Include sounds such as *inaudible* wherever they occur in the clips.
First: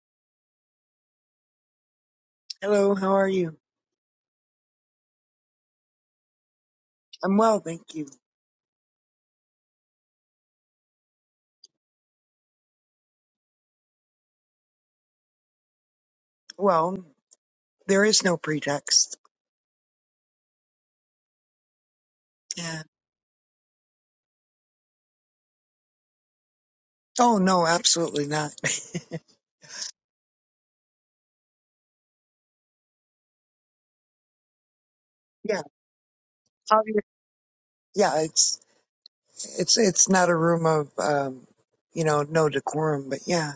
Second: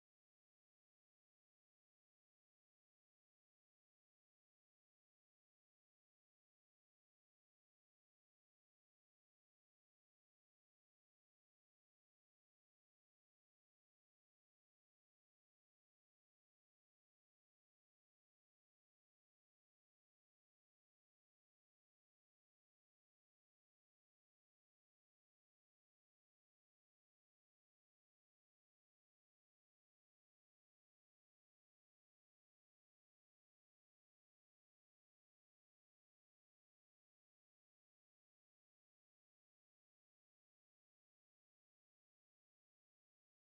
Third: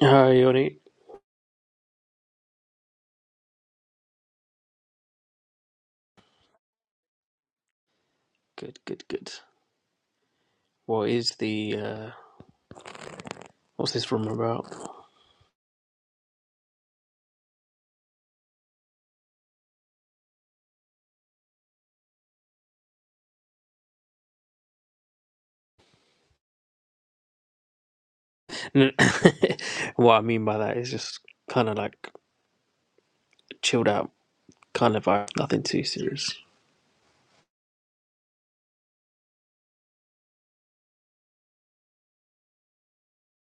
Hi, Yoni. Hello, how are you? I'm well, thank you. Good, good, good. What is the uh what's this room about? Well, there is no pretext. Yeah. Oh no, absolutely not. N- *laughs* what I mean by that is just kind of like chilled out, kind of vibe, *laughs* yeah. nothing too serious. Obvious. Yeah, it's it's it's not a room of um, you know, no decorum, but yeah,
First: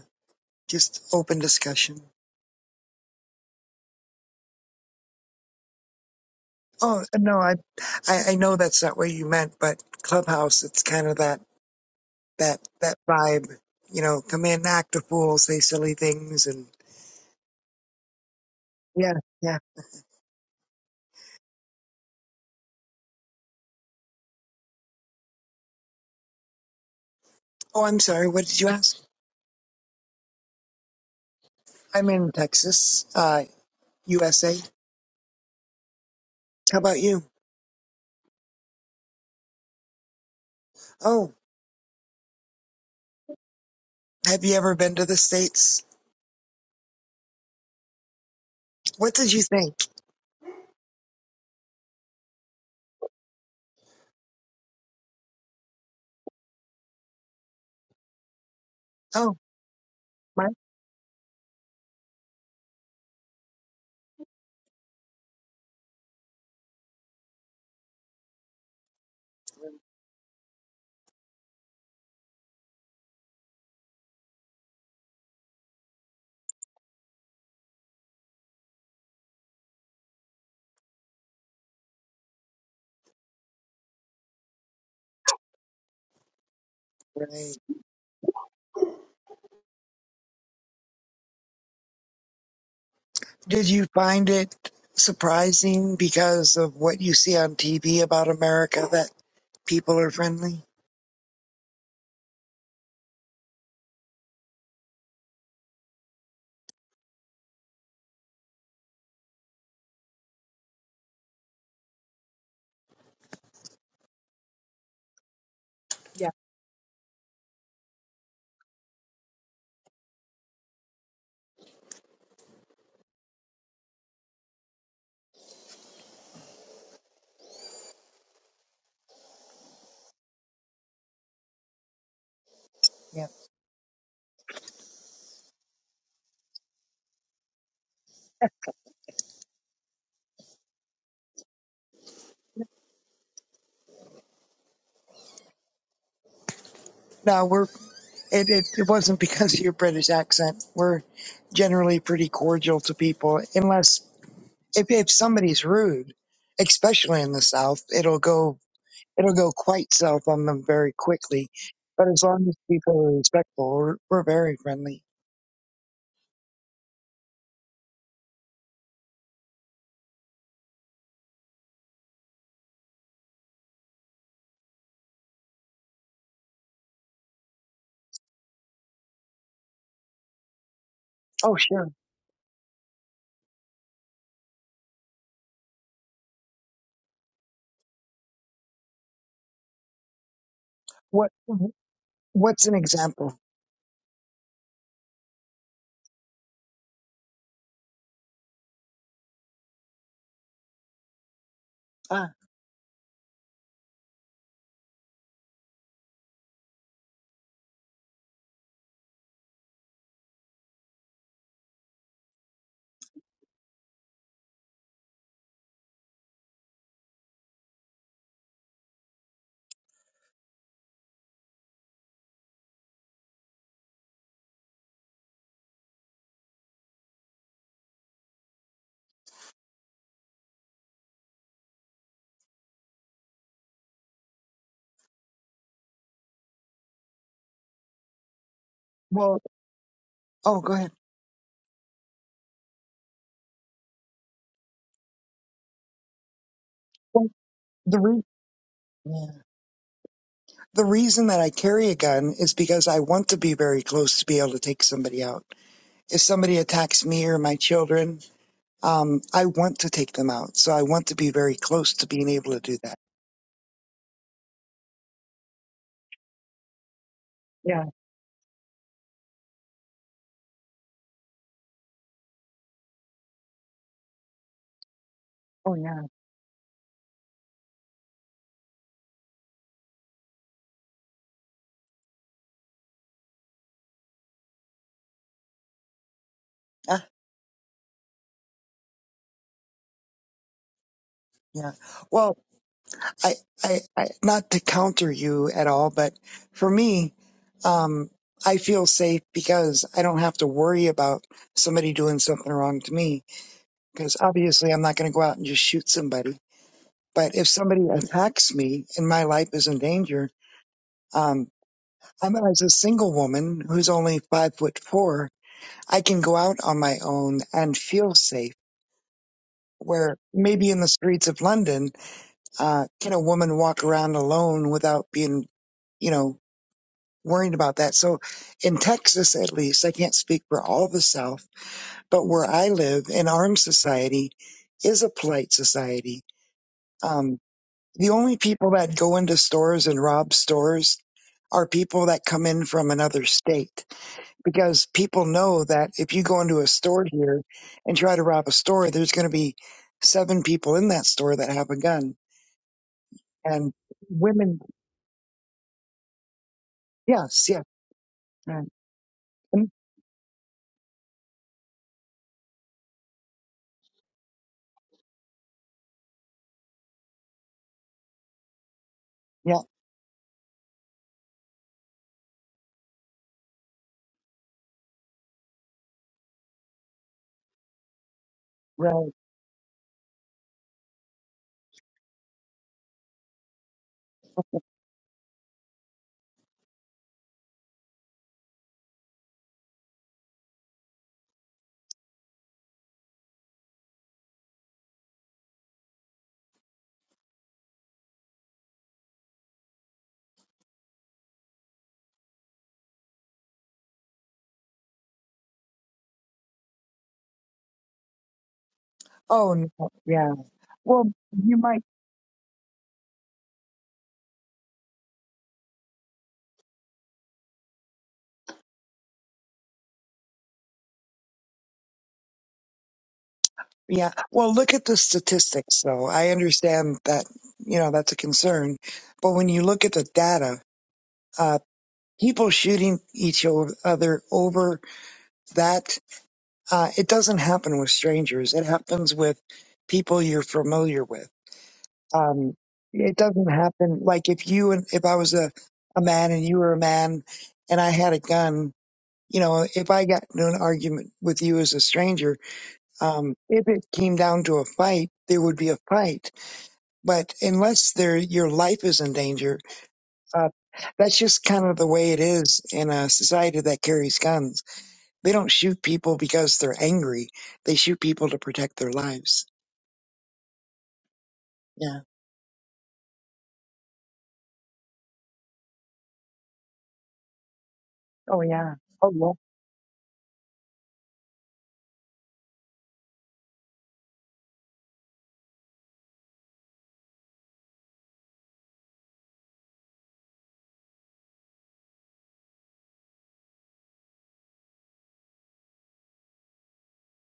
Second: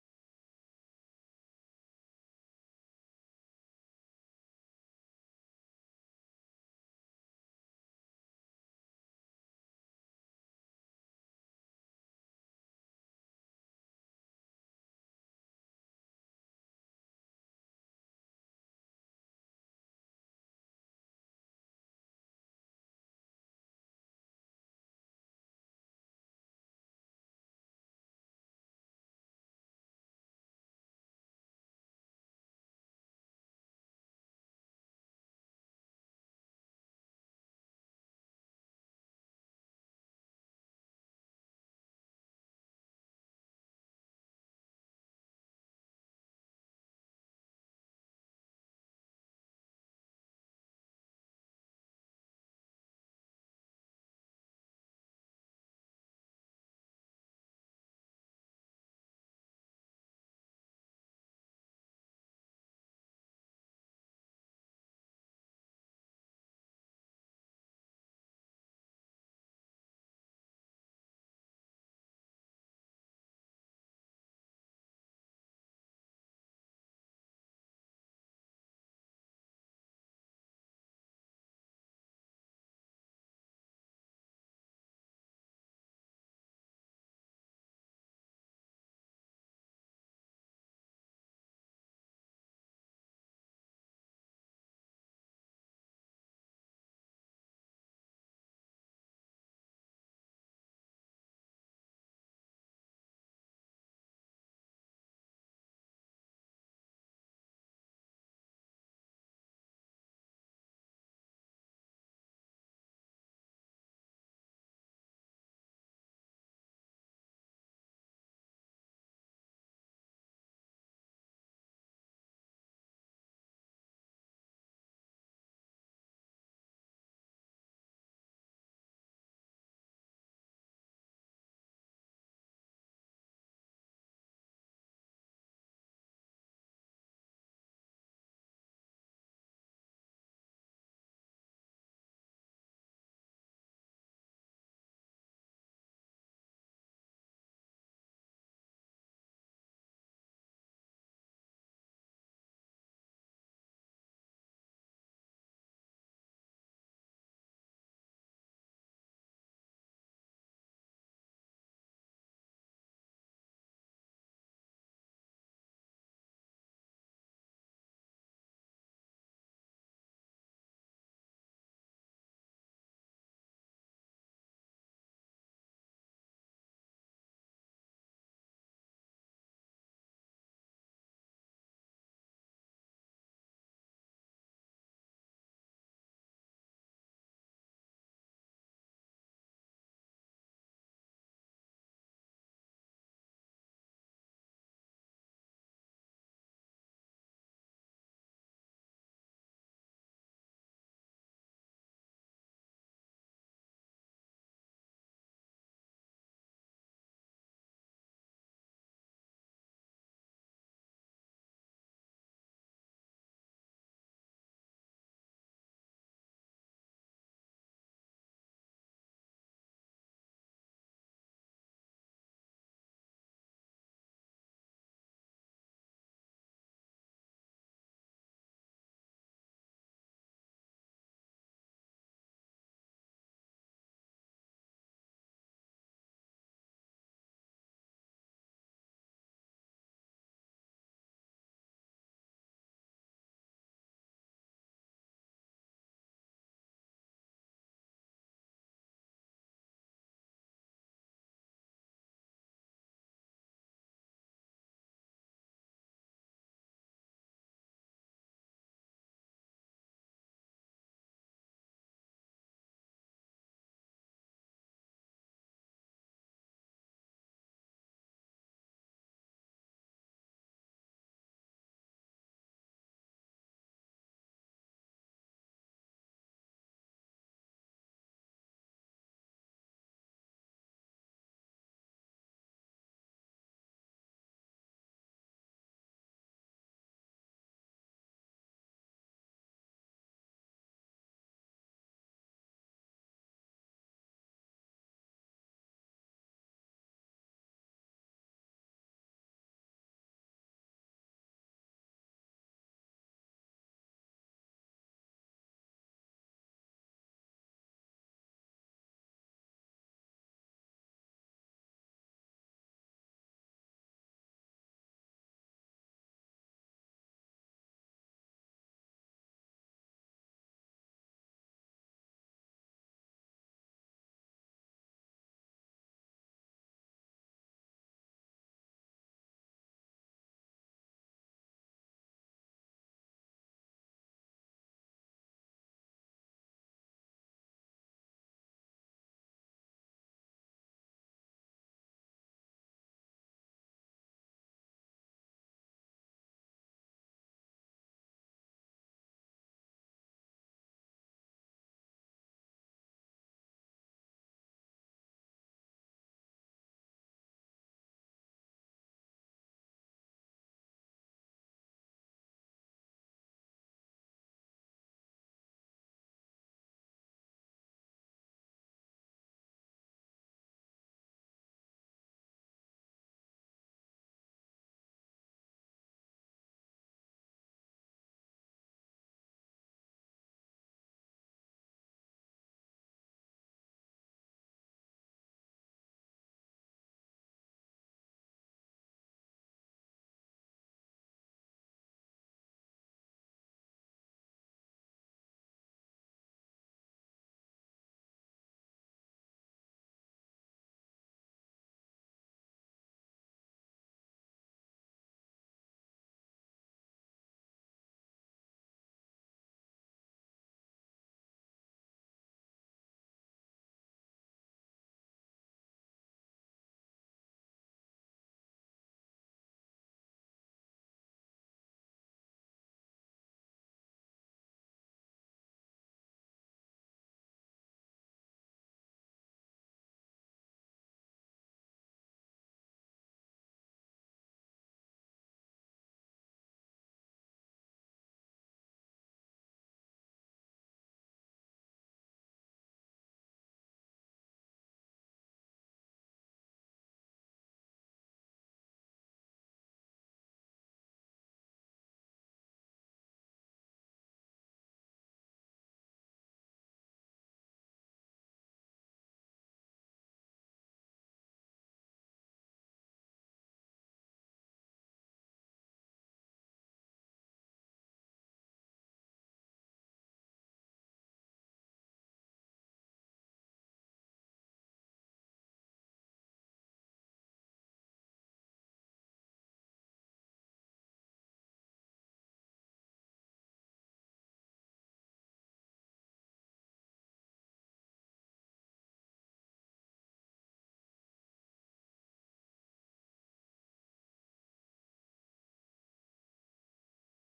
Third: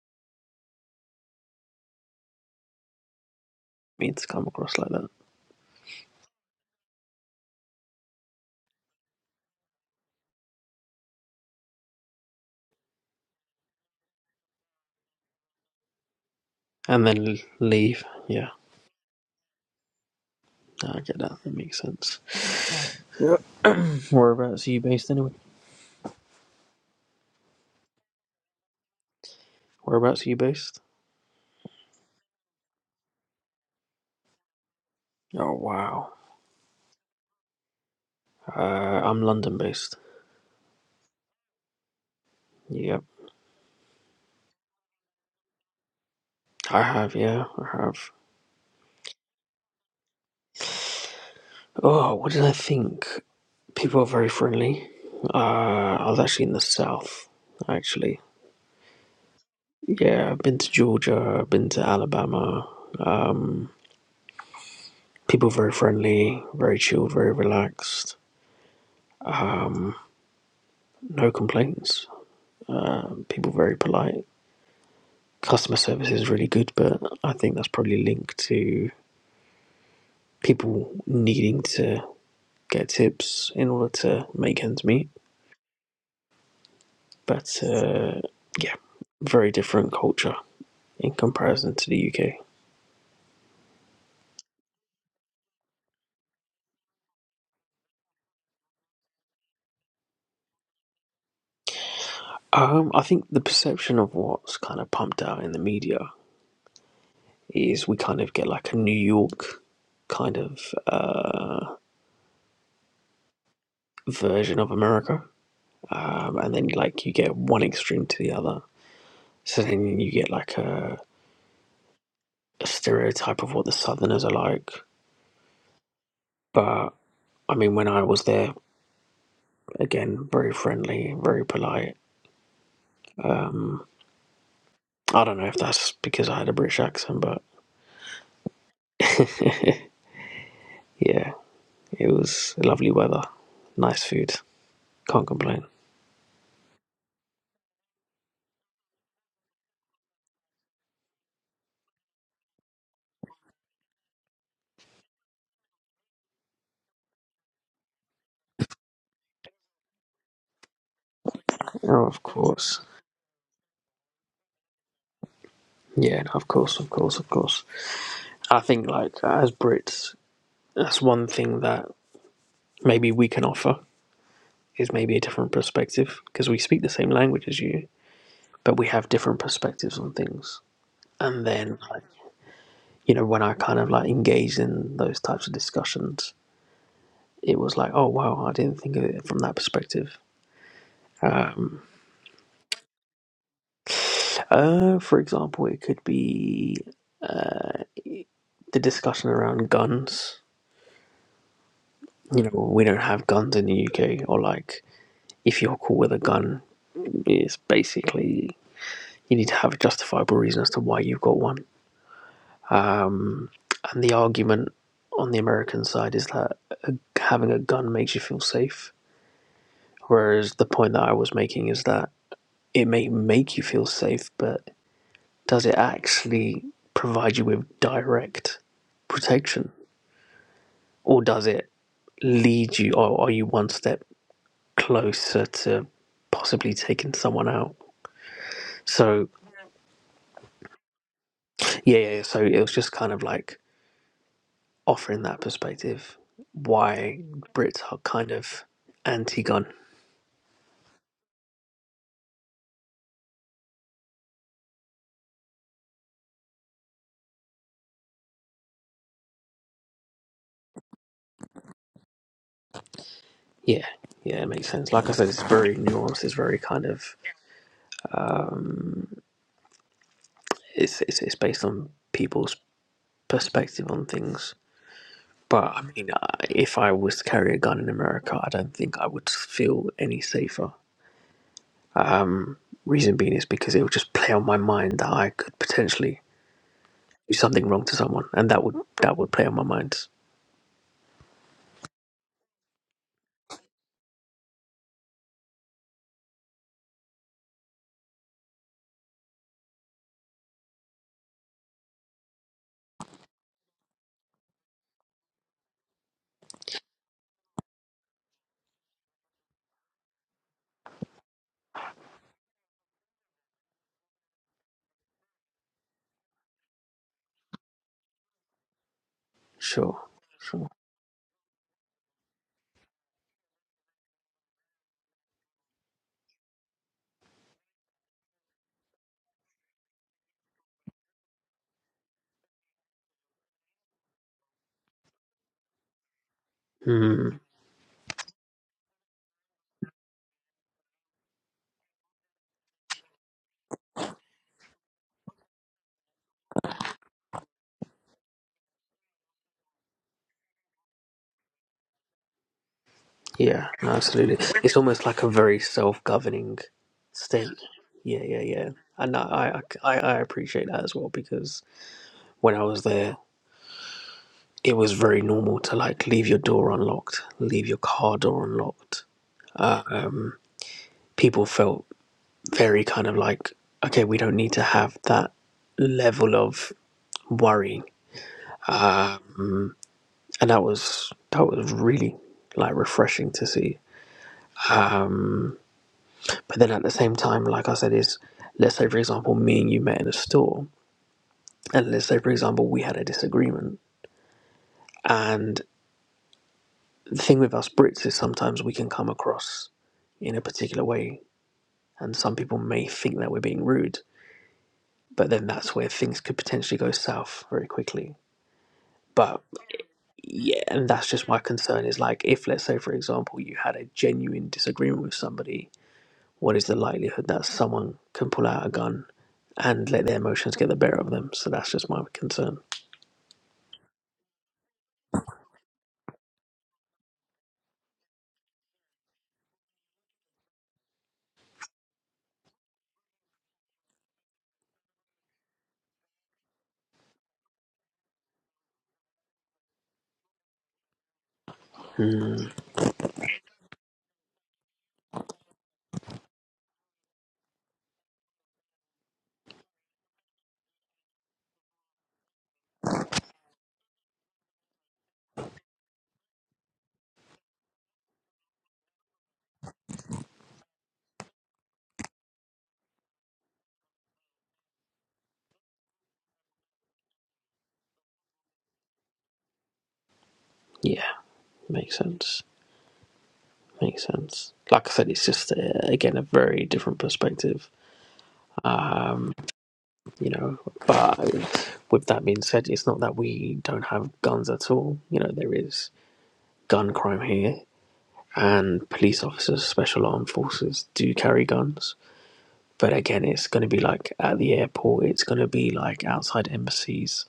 just open discussion. Mean to come across like that, Oh no, I I, I know that's not what you meant, but Clubhouse, it's kind of that that that vibe. You know, come in, act a fool, say silly things, and and then l- leave. Yeah, yeah, yeah. no, I get that. That makes sense. Yeah. *clears throat* Whereabouts are you based anyway? Oh, I'm sorry. What did you ask? Whereabouts are you based? I'm in Texas. Uh, USA. Oh wow. How about you? Uh, I'm London based. Oh, Yep, have you ever been to the States? I have. Yeah, I have. What did you think? Oh, what did I think? People are very friendly. Uh, I was actually in the South, actually. Oh, Yeah, I've my. been to Georgia, I've been to Alabama. Um, people very friendly, very chilled, very relaxed. No complaints. Uh, people very polite. Customer service is really good, but I think that's probably linked to people needing to get tips in order to make ends meet. Right. But uh, yeah, very different culture in comparison to the UK. Did you find it surprising because of what you see on TV about America that people are friendly? Um, I think the perception of what's kind of pumped out in the media is we kind of get like a New York kind of uh, version of America, Yeah, um, and then like you get one extreme to the other. So then you get like a, a stereotype of what the Southerners are like. But I mean, when I was there, again, very friendly, very polite. yeah. Um, I don't know if that's because I had a British accent, but *laughs* yeah, it was lovely weather, nice food, can't complain. No, we're, it, it, it wasn't because of your British accent. We're generally pretty cordial to people, unless if, if somebody's rude, especially in the South, it'll go it'll go quite south on them very quickly. Oh, But as of long as course. people are respectful, we're, we're very friendly. Yeah, no, of course, of course, of course. I think, like, as Brits, that's one thing that maybe we can offer is maybe a different perspective because we speak the same language as you, but we have different perspectives on things. And Oh, then, sure. like, you know, when I kind of like engaged in those types of discussions, it was like, oh, wow, I didn't think of it from that perspective. What? Um, What's an example? uh, for example, it could be the discussion around guns. Ah, You know, we don't have guns in the UK, or like if you're caught with a gun, it's basically you need to have a justifiable reason as to why you've got one. Um, and the argument on the American side is that uh, having a gun makes you feel safe, whereas the point that I was making is that it may make you feel safe, but does it actually provide you with direct protection, or does it lead you, or are you one step closer to possibly taking someone out? So well. Oh, go ahead. yeah, yeah. So it was just kind of like offering that perspective why Well, Brits are the re- kind of yeah. anti gun. the reason that I carry a gun is because I want to be very close to be able to take somebody out. If somebody attacks me or my children, um, I want to take them out. So I want to be very close to being able to do that. Yeah, yeah, it makes sense. Like I said, it's very nuanced, it's very kind of, Yeah. um, it's, it's, it's based on people's perspective on things. But Oh, I yeah. mean, I- if I was to carry a gun in America, I don't think I would feel any safer. Um, reason being is because it would just play on my mind that I could potentially Ah, do something wrong to someone, and that would that would play on my mind yeah. Well, I, I, I, not to counter you at all, but for me, um, I feel safe because I don't have to worry about somebody doing something wrong to me. Because obviously, I'm not going to go out and just shoot somebody. But if somebody attacks me and my life is in danger, um, I'm as a single woman who's only five foot four, I can go out on my own and feel safe. Sure, Where maybe sure. in the streets of London, uh, can a woman walk around alone without being, you know, worrying about that. So in Texas, at least, I can't speak for all the South, but where I live, an armed society is a polite society. Um, Mm, the only people that go into stores and rob stores are people that come in from another state because people know that if you go into a store here and try to rob a store, there's going to be seven people in that store that have a gun yeah, and no, absolutely. women. It's almost like a very self-governing Yes, state. yes, Yeah, yeah, right. yeah. And I, Mm, I, I I appreciate that as well because when I was there, it was very normal to like leave your door unlocked, leave your car door unlocked. yeah, Um, people felt very kind of like, okay, we don't need to have that level of worrying. right. Um, and that was that was really like refreshing to see But then at the same time, like I said, is let's say for example, me and you met in a store, and let's say for example we had a disagreement. And the thing with us Brits is sometimes we can come across in a particular way, and some people may think that we're being rude, but then that's where things could potentially go south very quickly. But Oh, no, yeah. yeah, and that's Well, just my you might. concern is like if let's say for example you had a genuine disagreement with somebody, what is the likelihood that someone can pull out a gun and let their emotions get the better of them? So that's just my concern. Yeah. Well, look at the statistics, though. I understand that, you know, that's a concern. But when you look at the data, uh, people shooting each o- other over that, uh, it doesn't happen with strangers. It happens with people you're familiar with. Mm, Um, it doesn't happen. Like if you and if I was a, a man and you were a man and I had a gun, you know, if I got into an argument with you as a stranger, Um, if it came down to a fight, there would be a fight. But unless there, your life is in danger, uh, that's just kind of the way it is in a society that carries guns. They don't shoot people because they're angry. They shoot people to protect their lives. yeah, makes Yeah. sense. Makes sense. Like I said, it's just uh, again a very different perspective. Oh, yeah. Oh, Um, well. you know, but with that being said, it's not that we don't have guns at all. You know, there is gun crime here, and police officers, special armed forces do carry guns. But again, it's going to be like at the airport. It's going to be like outside embassies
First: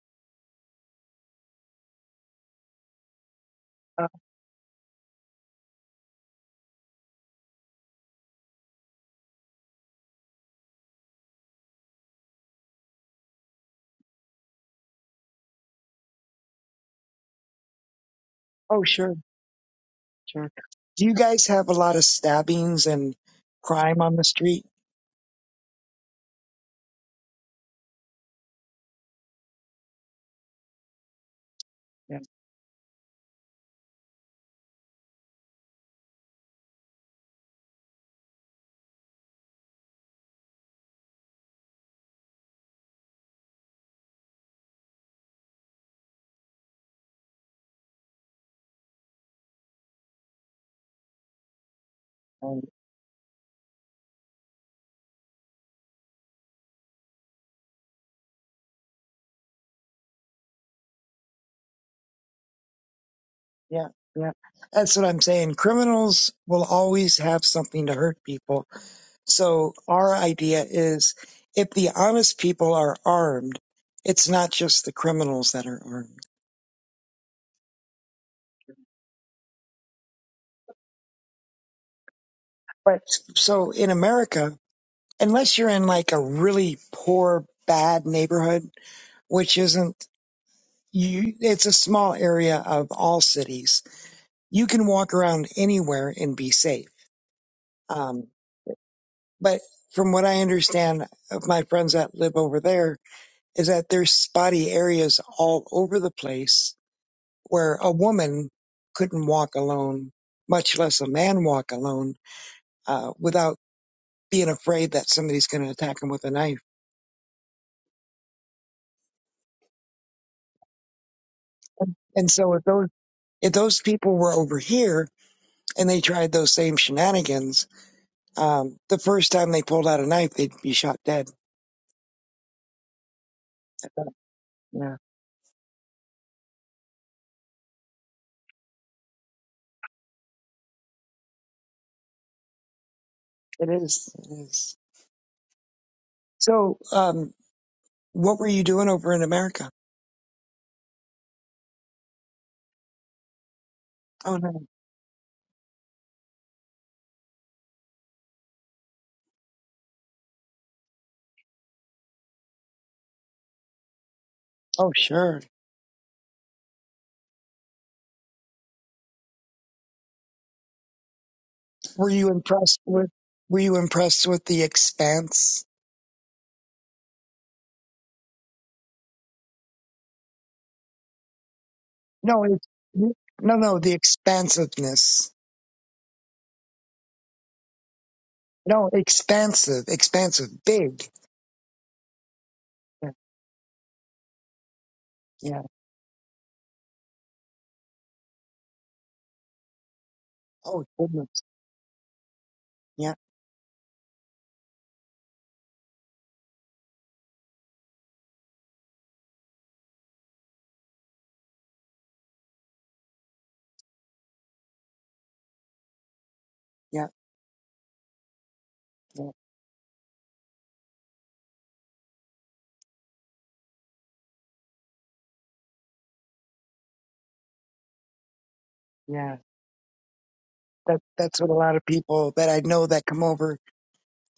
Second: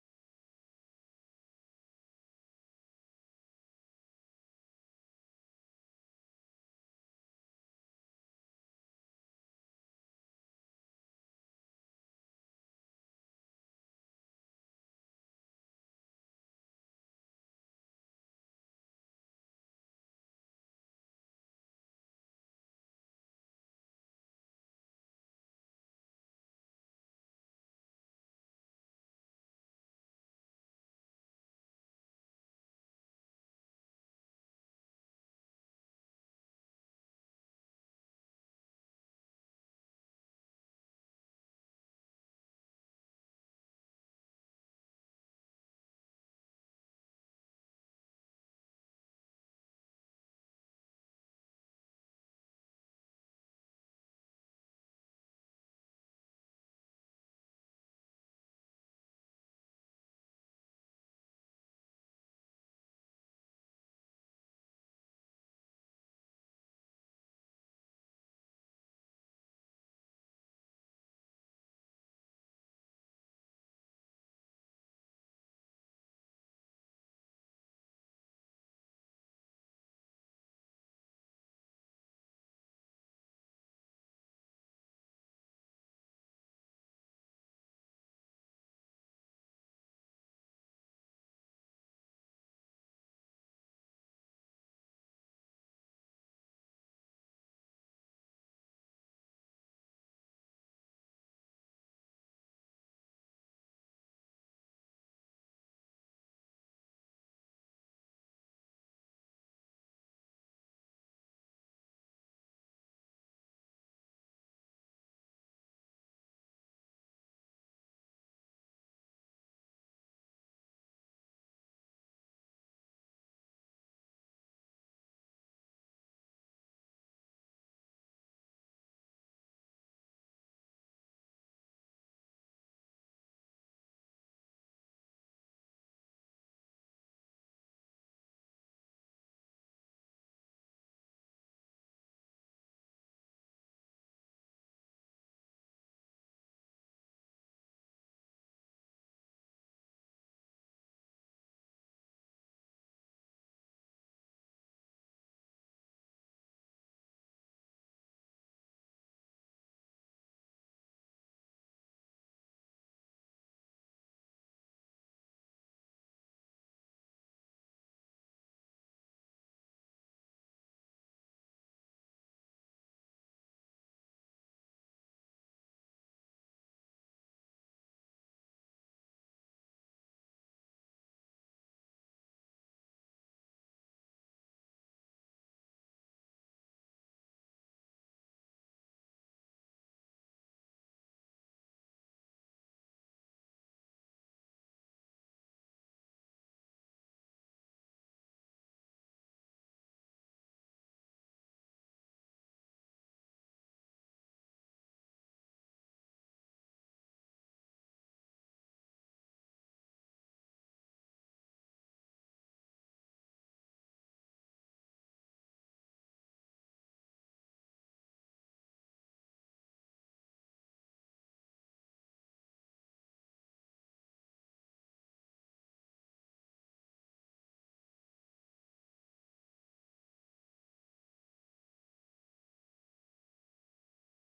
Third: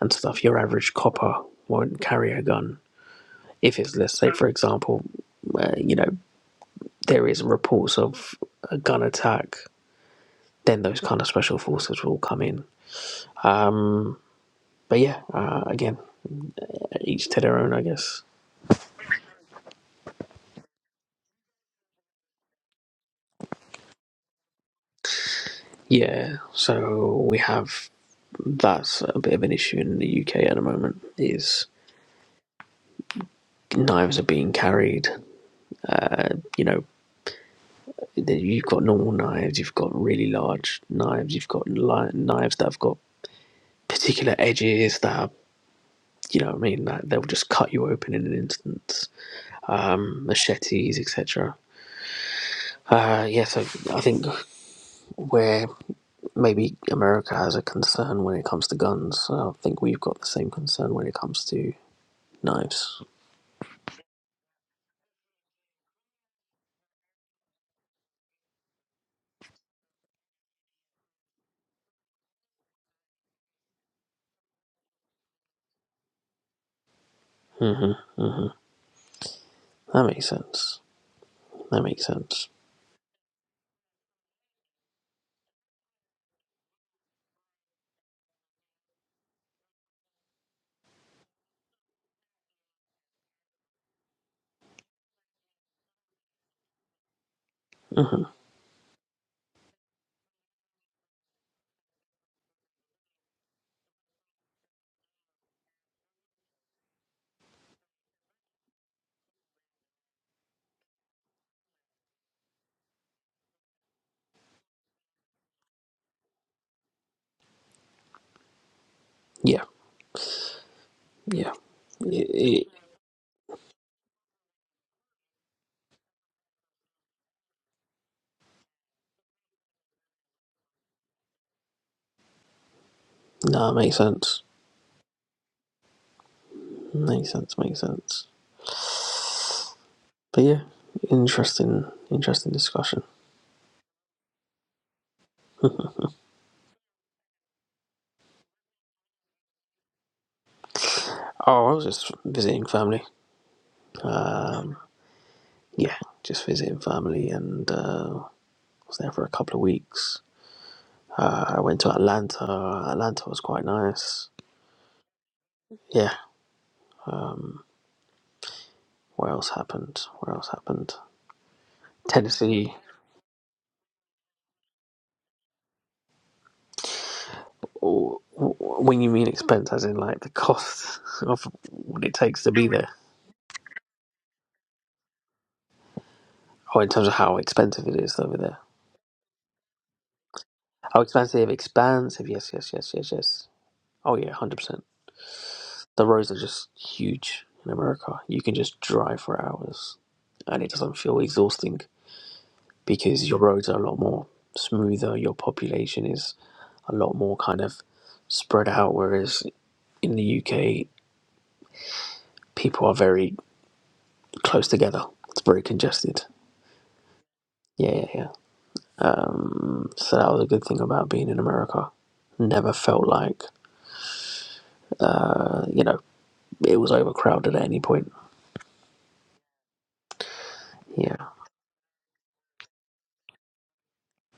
and stuff. Your average copper won't carry a gun if it's, Uh, let's say, for example, uh, you know. there is reports of a gun attack, then those kind of special forces will come in. Um, but yeah, uh, again, each to their own, I guess. oh, sure. Sure. Do you guys have a lot of stabbings and crime on the street? Yeah, so we have that's a bit of an issue in the UK at the moment. Is Yeah. knives are being carried, uh, you know. You've got normal knives, you've got really large knives, you've got li- knives that have got particular edges that are, you know what I mean, that they'll just cut you open in an instant. Um, machetes, etc. Um, Uh, yeah, so I think where maybe America has a concern when it comes to guns, I think we've got the same concern when it comes to knives. yeah. Yeah. That's what I'm saying. Criminals will always have something to hurt people So our idea is if the honest people are armed, it's not just the criminals that are armed. hmm hmm That makes sense. That makes sense. But So in America, unless you're in like a really poor, bad neighborhood, which isn't you, it's a small area of all cities. You can walk around anywhere and be safe. hmm Um, but from what I understand of my friends that live over there is that there's spotty areas all over the place where a woman couldn't walk alone, much less a man walk alone, uh, without being afraid that somebody's going to attack him with a knife. Yeah, yeah. And so if It, it, those if those people were over here and they tried those same shenanigans, um, the first time they pulled out a knife, they'd be shot dead. no, it makes sense. Yeah, Makes sense. Makes sense. But yeah, interesting, interesting discussion. it is. It is. Mm-hmm. So, um, what were you doing over in America? Oh, I was just visiting family. Oh no. Um, yeah, just visiting family, and uh, was there for a couple of weeks. Uh, I went to Atlanta. Atlanta was quite nice. Oh sure. Yeah. Um, where else happened? Where else happened? Were you Tennessee. impressed with? Were you impressed with the expanse? W- w- When you mean expense, as in like the cost *laughs* of what it No, takes to it's be there, no, no. The expansiveness. or in terms of how expensive it is over there. No, expansive, expansive, How big. expensive? Expensive. Yes, yes, yes, Yeah. yes, yes. Oh yeah, hundred percent. yeah. The roads are just huge in America. You can just drive for hours, and it Oh doesn't feel goodness. exhausting Yeah. because your roads are a lot more smoother, your population is a lot more kind of spread out, whereas in the UK, people are very close together. It's very congested. Yeah. Yeah, yeah, yeah. Yeah. Um, so that was a good thing about being in America. Never felt like, uh, you know, it was overcrowded at any point. Yeah. That Yeah, that's what a lot of people that I know that come over.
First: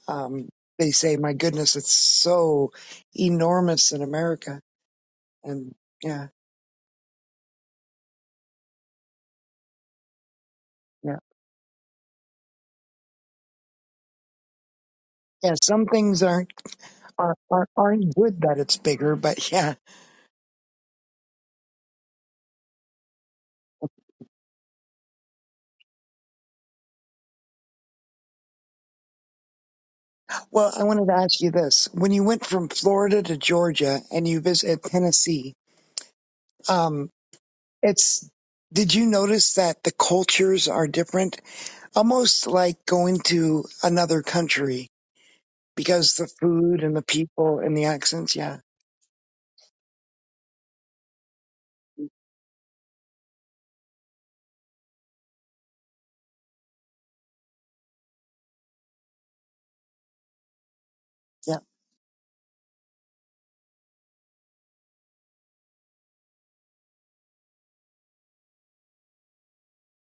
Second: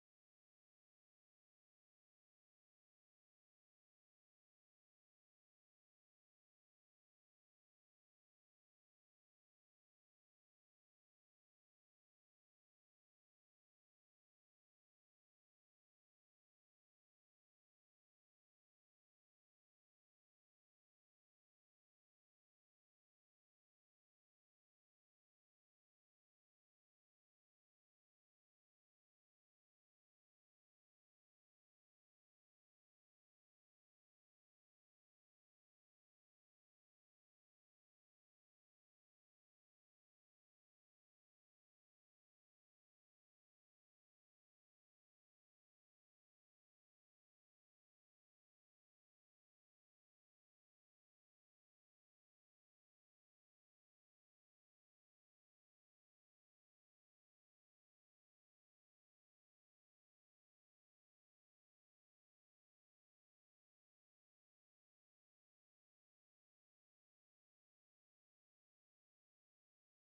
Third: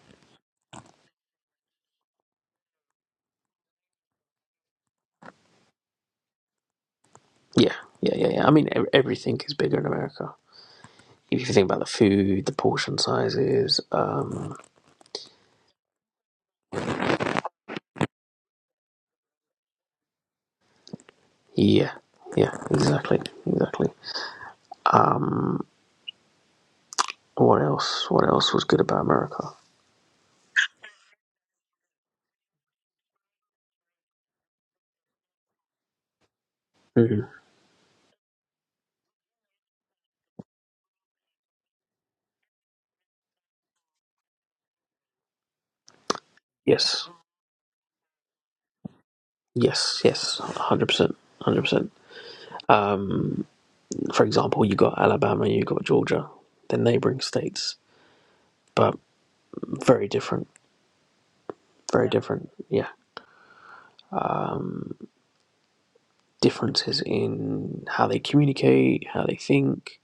Um, they say, "My goodness, it's so enormous in America." And yeah, yeah, yeah, yeah, yeah. I mean, ev- everything is bigger in America. yeah, If you think about the food, the portion sizes, um, yeah. Some things aren't are, are aren't good that it's bigger, but *laughs* yeah. yeah, yeah, exactly, exactly. Um, what else? What else was good about America? Well, I wanted to ask you this: when you went from Florida to Georgia and you visited Tennessee. Um, Mm. It's, did you notice that the cultures are different? Almost like going to another country because the food and the Yes, people and the accents. Yeah. yes, yes, one hundred percent, one hundred percent. Um, for example, you got Alabama, you got Georgia, they're neighboring states, but very different, Yeah. very different. Yeah, differences in how they communicate, how they think,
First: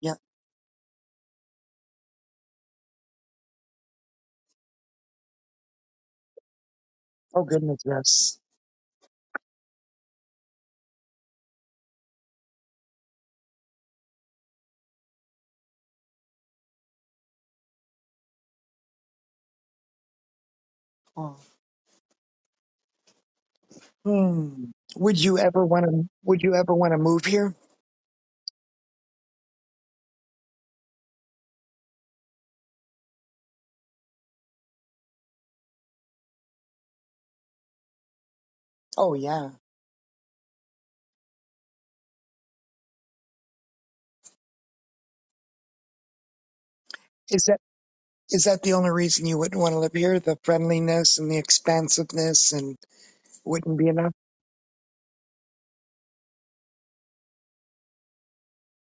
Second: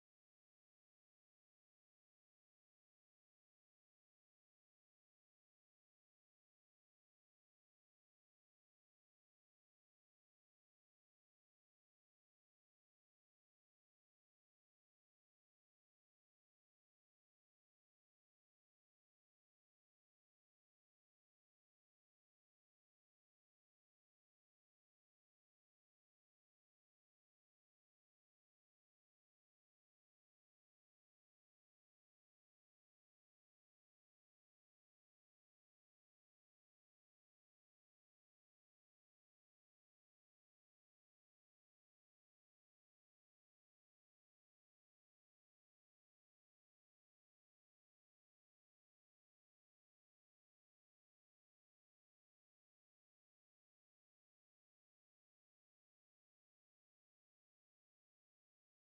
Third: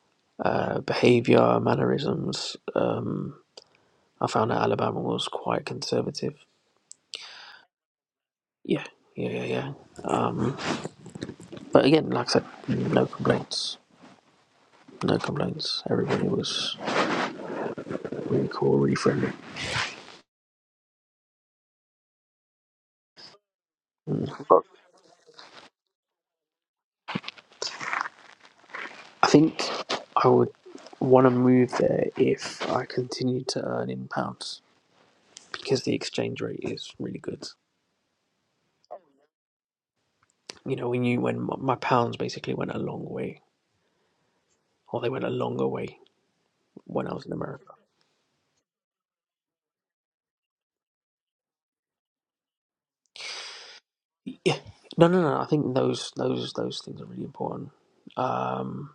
Yeah. uh, behavior, mannerisms. Um, I found that Alabama was quite conservative. Oh goodness. Yes. Yeah, yeah, yeah, yeah. Um, but again, like I said, no complaints. No complaints. Everybody was really cool, really friendly. Oh. Mm. But Hmm. Would you ever want to, would you ever want to move here? I think I would want to move there if I continued to earn in pounds because the exchange rate is really good. Oh yeah. You know, when you when my my pounds basically went a long way, or they went a longer way when I was in Is that, America. is that the only reason you wouldn't want to live here? The friendliness and the expansiveness and wouldn't be enough? Yeah. No, no, no. I think those those those things are really important. Um,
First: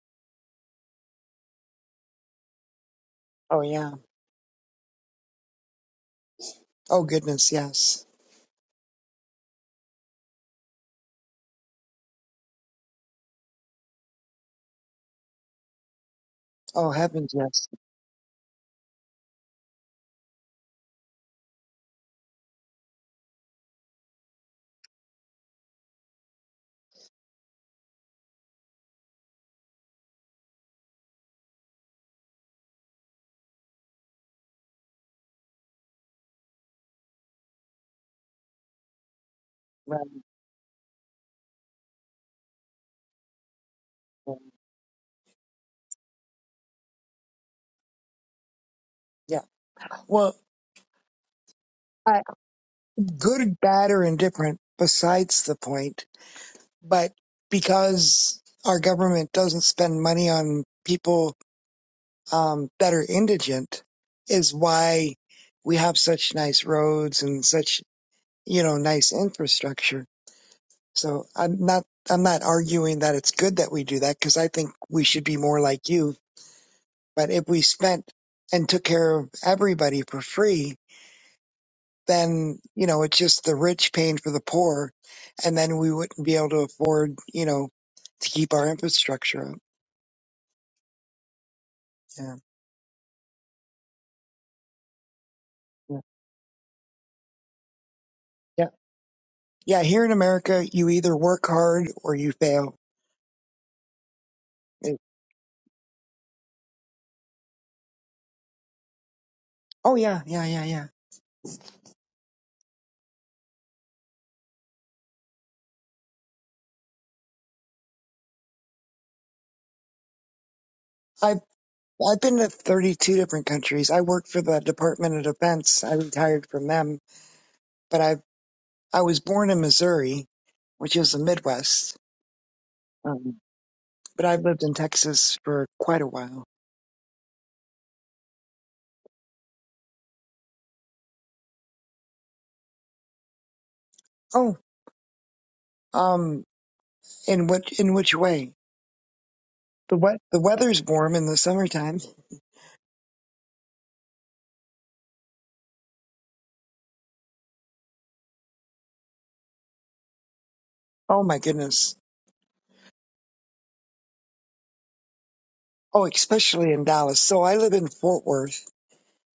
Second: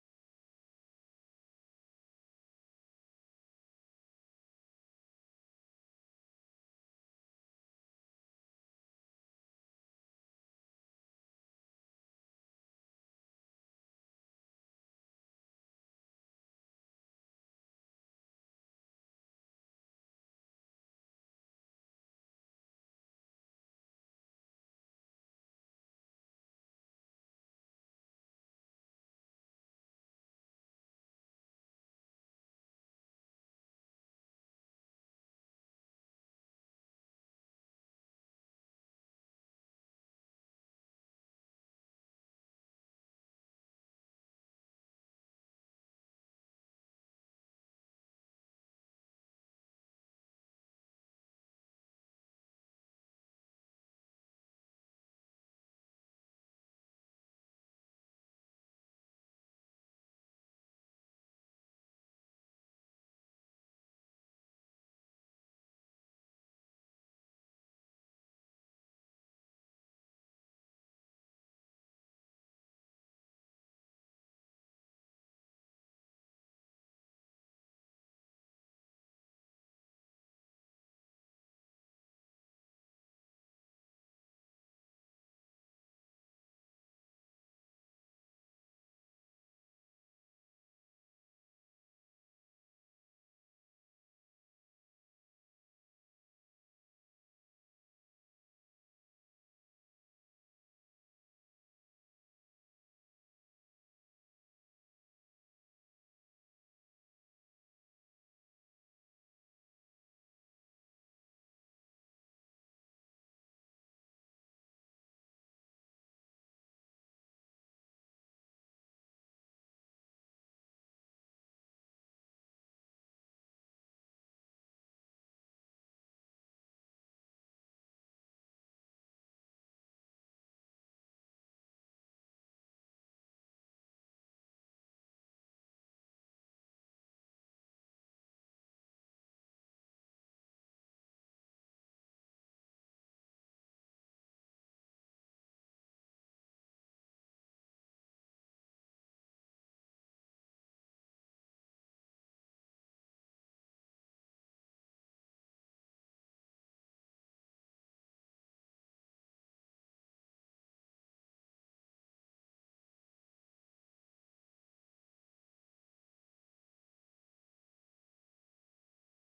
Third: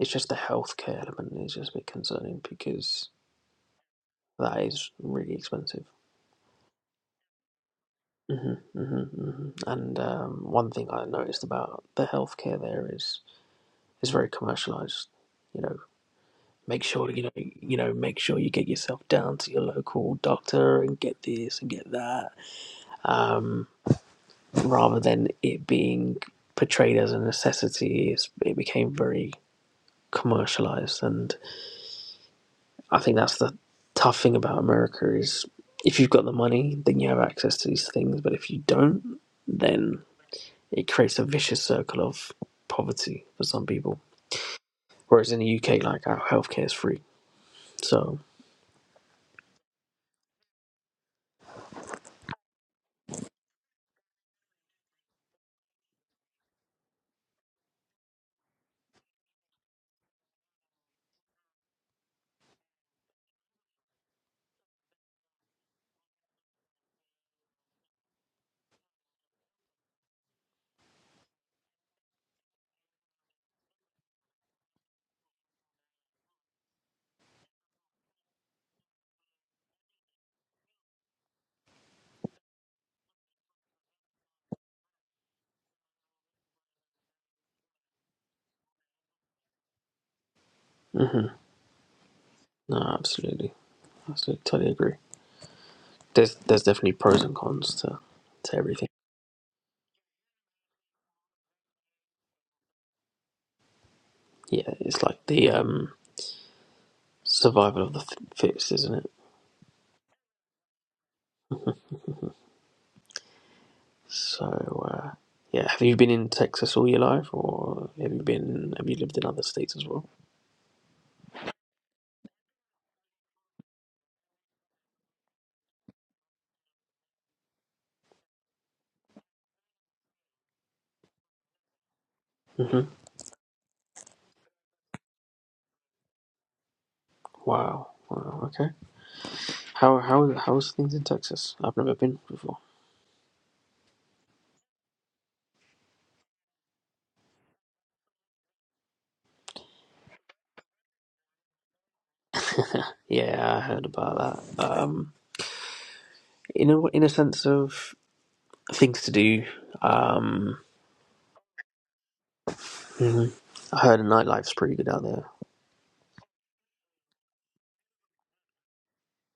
it's just the healthcare element is just a bit concerning because Oh yeah. that is really expensive. Oh goodness. Yes. Mm-hmm, mm-hmm, hmm And um, one thing I noticed about the healthcare there is is very commercialized. You know, make Oh sure you know heavens. Yes. you know make sure you get yourself down to your local doctor and get this and get that, um, rather than it being portrayed as a necessity. It's, it became very commercialized, and I think that's the tough thing about America is if you've got the money, then you have access to these things, but if you don't, then Right. it creates a vicious circle of poverty for some people. Whereas in the UK, like our healthcare is free. So, Yeah. Well, I, good, bad, or indifferent, besides the point. But because our government doesn't spend money on people um, that are indigent, is why we have such nice roads and such you know nice infrastructure. So I'm not I'm not arguing that it's good that we do that because I think we should be more like you. But if we spent and took care of everybody for free, then, you know, it's just the rich paying for the poor. And then we wouldn't be able to afford, you know, to keep our infrastructure up. hmm Yeah. no, absolutely, absolutely, totally agree. Yeah. There's there's definitely pros and cons to to Yeah. everything. Yeah. Here in America, you either work hard or you fail. Yeah, It- it's like the um survival of the th- fittest, isn't oh, yeah. Yeah. Yeah. Yeah. it? *laughs* So, uh, yeah, have you been in Texas all your life, or have you been have you lived in other states as well? I've, I've been to 32 different countries. I worked for the Department of Defense. I retired from them, but I, I was born in Missouri, which is the Midwest. hmm Um, but I've lived in Texas for quite a while. Wow. Wow. Okay. How how how's things in Texas? I've never been before. Oh, um, in which, in which way? The wet, the weather's warm in the summertime. *laughs* Yeah, I heard about that. Um, in a in a sense of things to do. Um, Oh my goodness. mhm. I heard nightlife's pretty good out there. Oh, especially in Dallas. So I live in Fort Worth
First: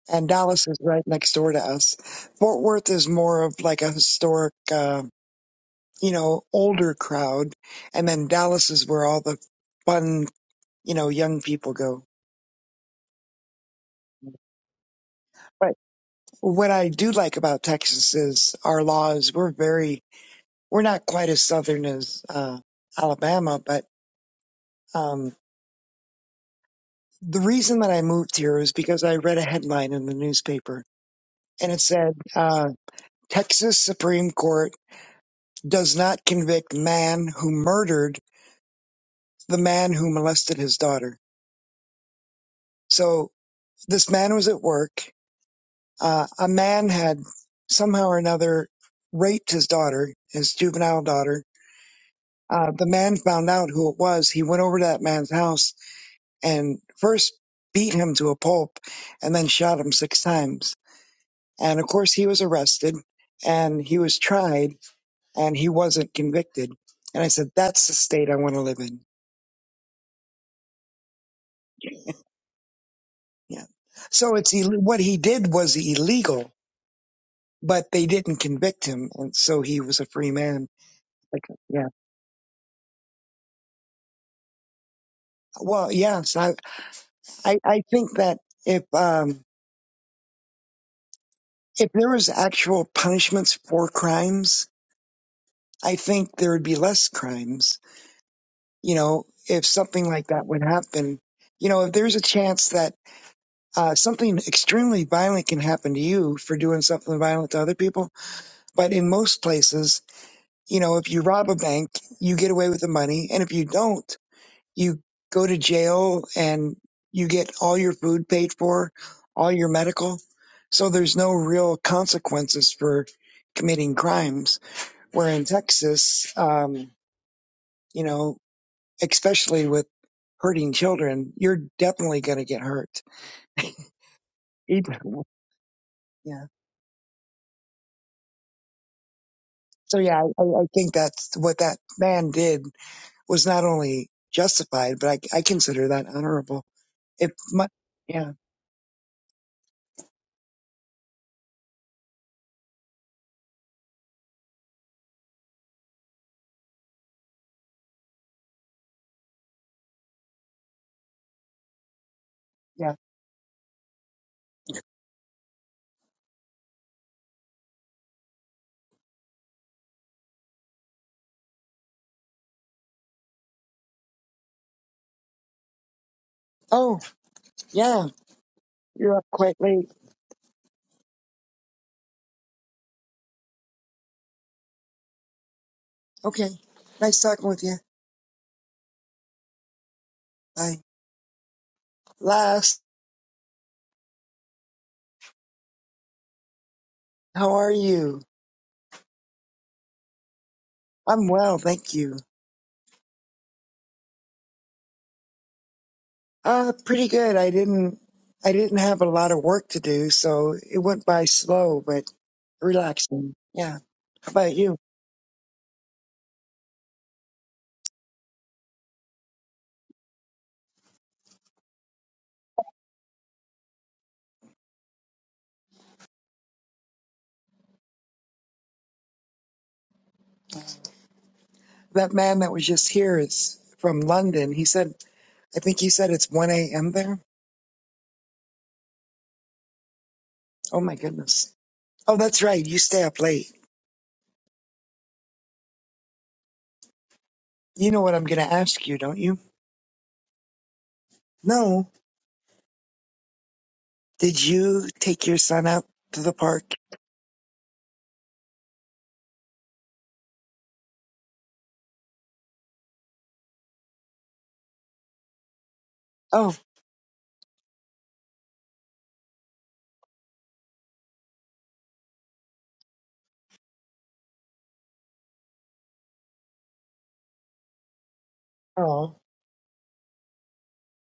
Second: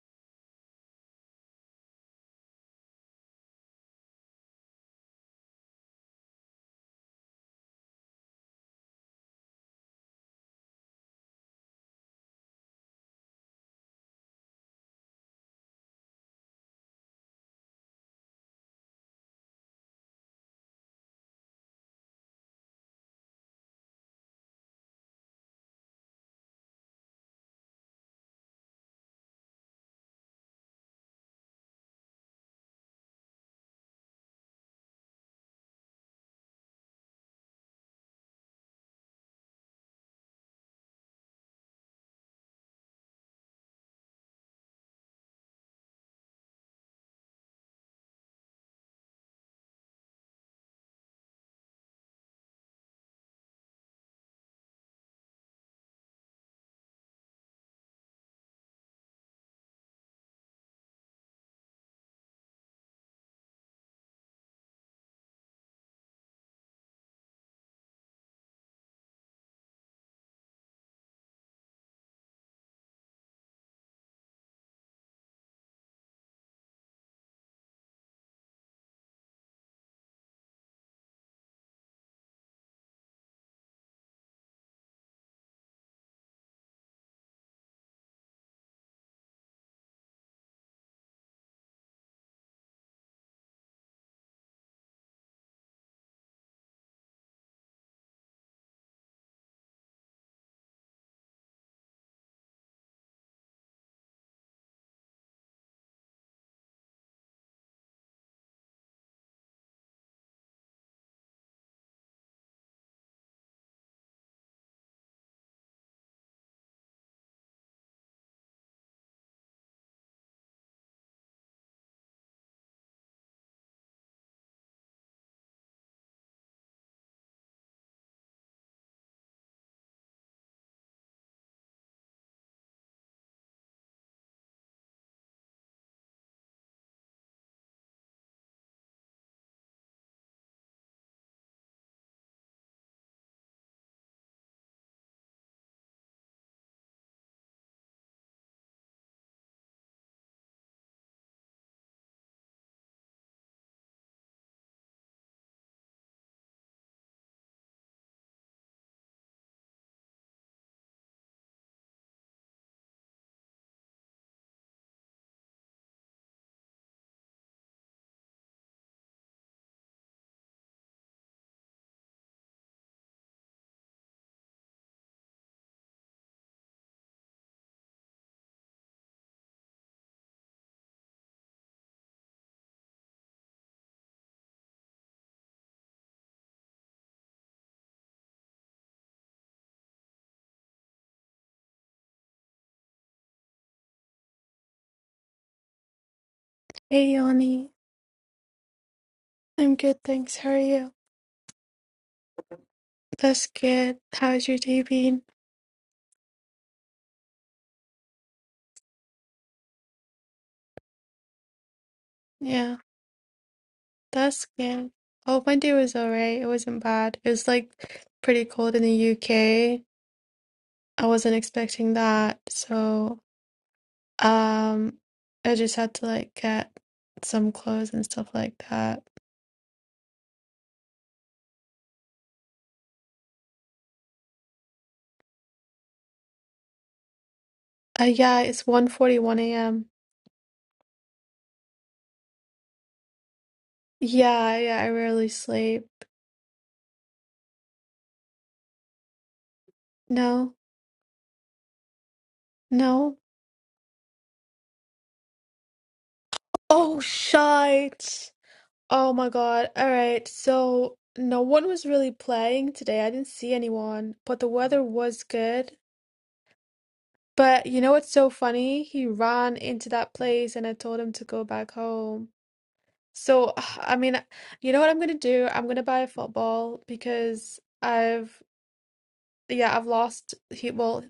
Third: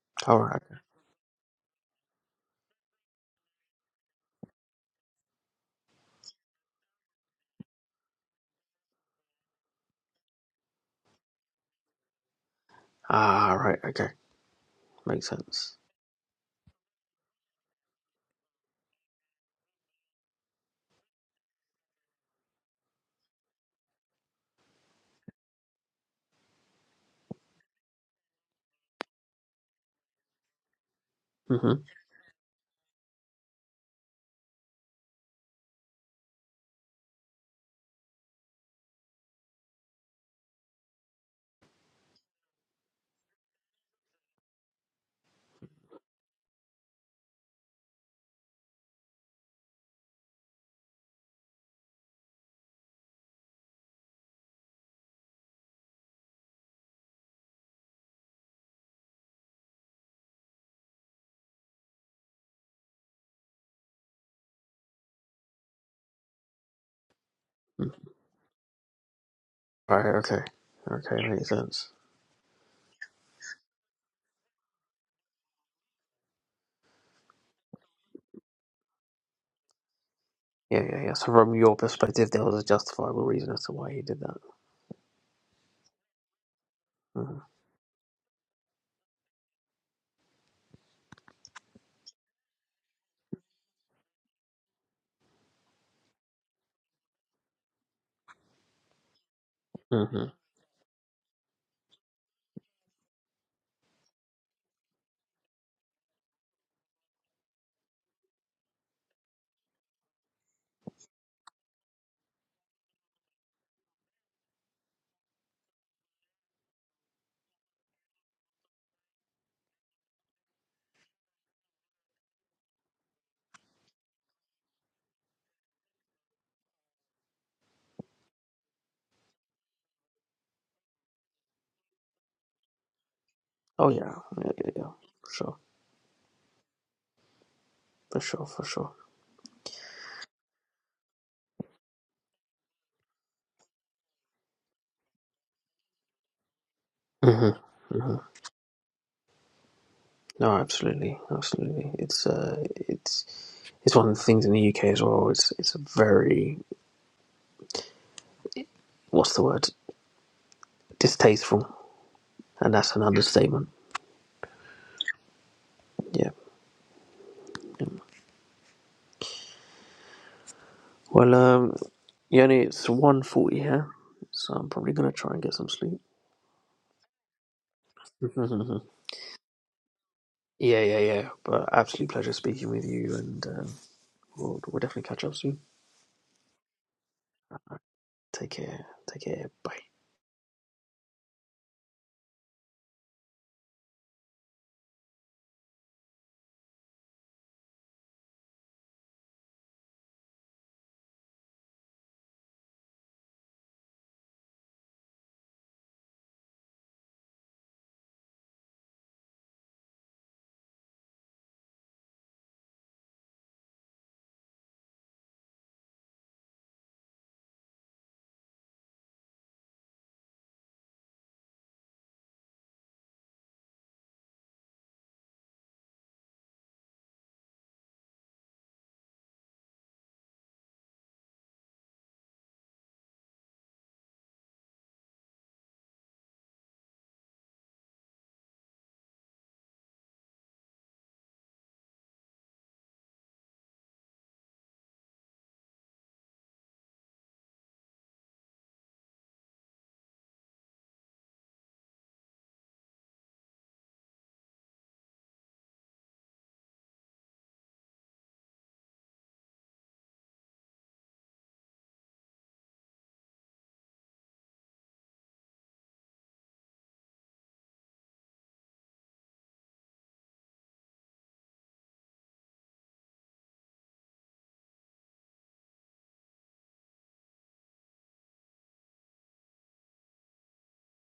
and All right. Dallas okay. is right next door to us. Fort Worth is more of like a historic, uh, you know, older crowd. And then Dallas is where all the fun, you know, young people go. Ah, right. Okay, makes But sense. what I do like about Texas is our laws. We're very, we're not quite as southern as, uh, Alabama, but, um, the reason that I moved here is because I read a headline in the newspaper and it Mm-hmm. said uh, Texas Supreme Court does not convict man who murdered the man who molested his daughter. So this man was at work. Uh, a man had somehow or another raped his daughter, his juvenile daughter. Uh, the man found out who it was. He went over to that man's house and first beat him to a pulp and then shot him six times. And of course, he was arrested and he was tried and he wasn't convicted. And I said, that's the Mm-hmm. state I want to live in. Right. Okay. Okay, makes sense. Yeah. So it's ill- what he did was illegal, but they didn't convict him, and so he was a free man. Yeah, yeah, yeah. So Like, from your yeah. perspective, there was a justifiable reason as to why he did that. Well, yeah. So I, Mm-hmm. I, I think that if um, if there was actual punishments for crimes, I think there would be less crimes. You know, if something hmm like that would happen, you know, if there's a chance that uh, something extremely violent can happen to you for doing something violent to other people But in most places, you know, if you rob a bank, you get away with the money. And if you don't, you go to jail and you get all your food paid for, all your medical. So there's no real consequences for committing crimes. Where in Texas, um, you know, especially with hurting children, you're definitely going to get hurt. Oh yeah. Yeah, yeah, yeah. Even- For sure. Yeah. For sure. For sure. So yeah, I, I I think that's what that man did was not only justified, but I, I consider that honorable. It, my, Mm-hmm. Mm-hmm. yeah, No, absolutely, absolutely. It's uh, it's it's one of the things in the UK as well. It's it's a very what's the word distasteful, and yeah. that's an understatement. Yeah. yeah. Well, um, Yoni, it's one forty here, so I'm probably gonna try and get some sleep. Oh, yeah. *laughs* yeah, You're up quite late. yeah, yeah. But absolute pleasure speaking with you, and um, we'll, we'll definitely catch up soon. Okay. Nice talking with you. Take care. Take care. Bye. Bye. Last, Hey how Yanni, are you? I'm good, thanks. How are you? I'm well, thank you. That's good. How's your day been? Uh, pretty good. I didn't, I didn't have a lot of work to do, so it went by slow, but Yeah, relaxing. Yeah. How that's about you? good. Oh, my day was all right. It wasn't bad. It was like pretty cold in the UK. I wasn't expecting that, so um, I just had to like get some clothes and stuff like that. That man that was just here is from London. He said, I think you said it's 1 a.m. there. Uh, yeah, it's one forty-one a.m. Oh my goodness. Oh, that's right. You stay up late. Yeah, yeah, I rarely sleep. You know what I'm going to ask you, don't you? No, No. no. Did you take your son out to the park? Oh, shite. Oh my God. All right. So no one was really playing today. I didn't see anyone, but the weather was good. Oh, But you know what's so funny? He ran into that place and I told him to go back home. So, *sighs* I mean, you know what I'm gonna do? I'm gonna buy a football because I've, oh, yeah, I've lost. He, well,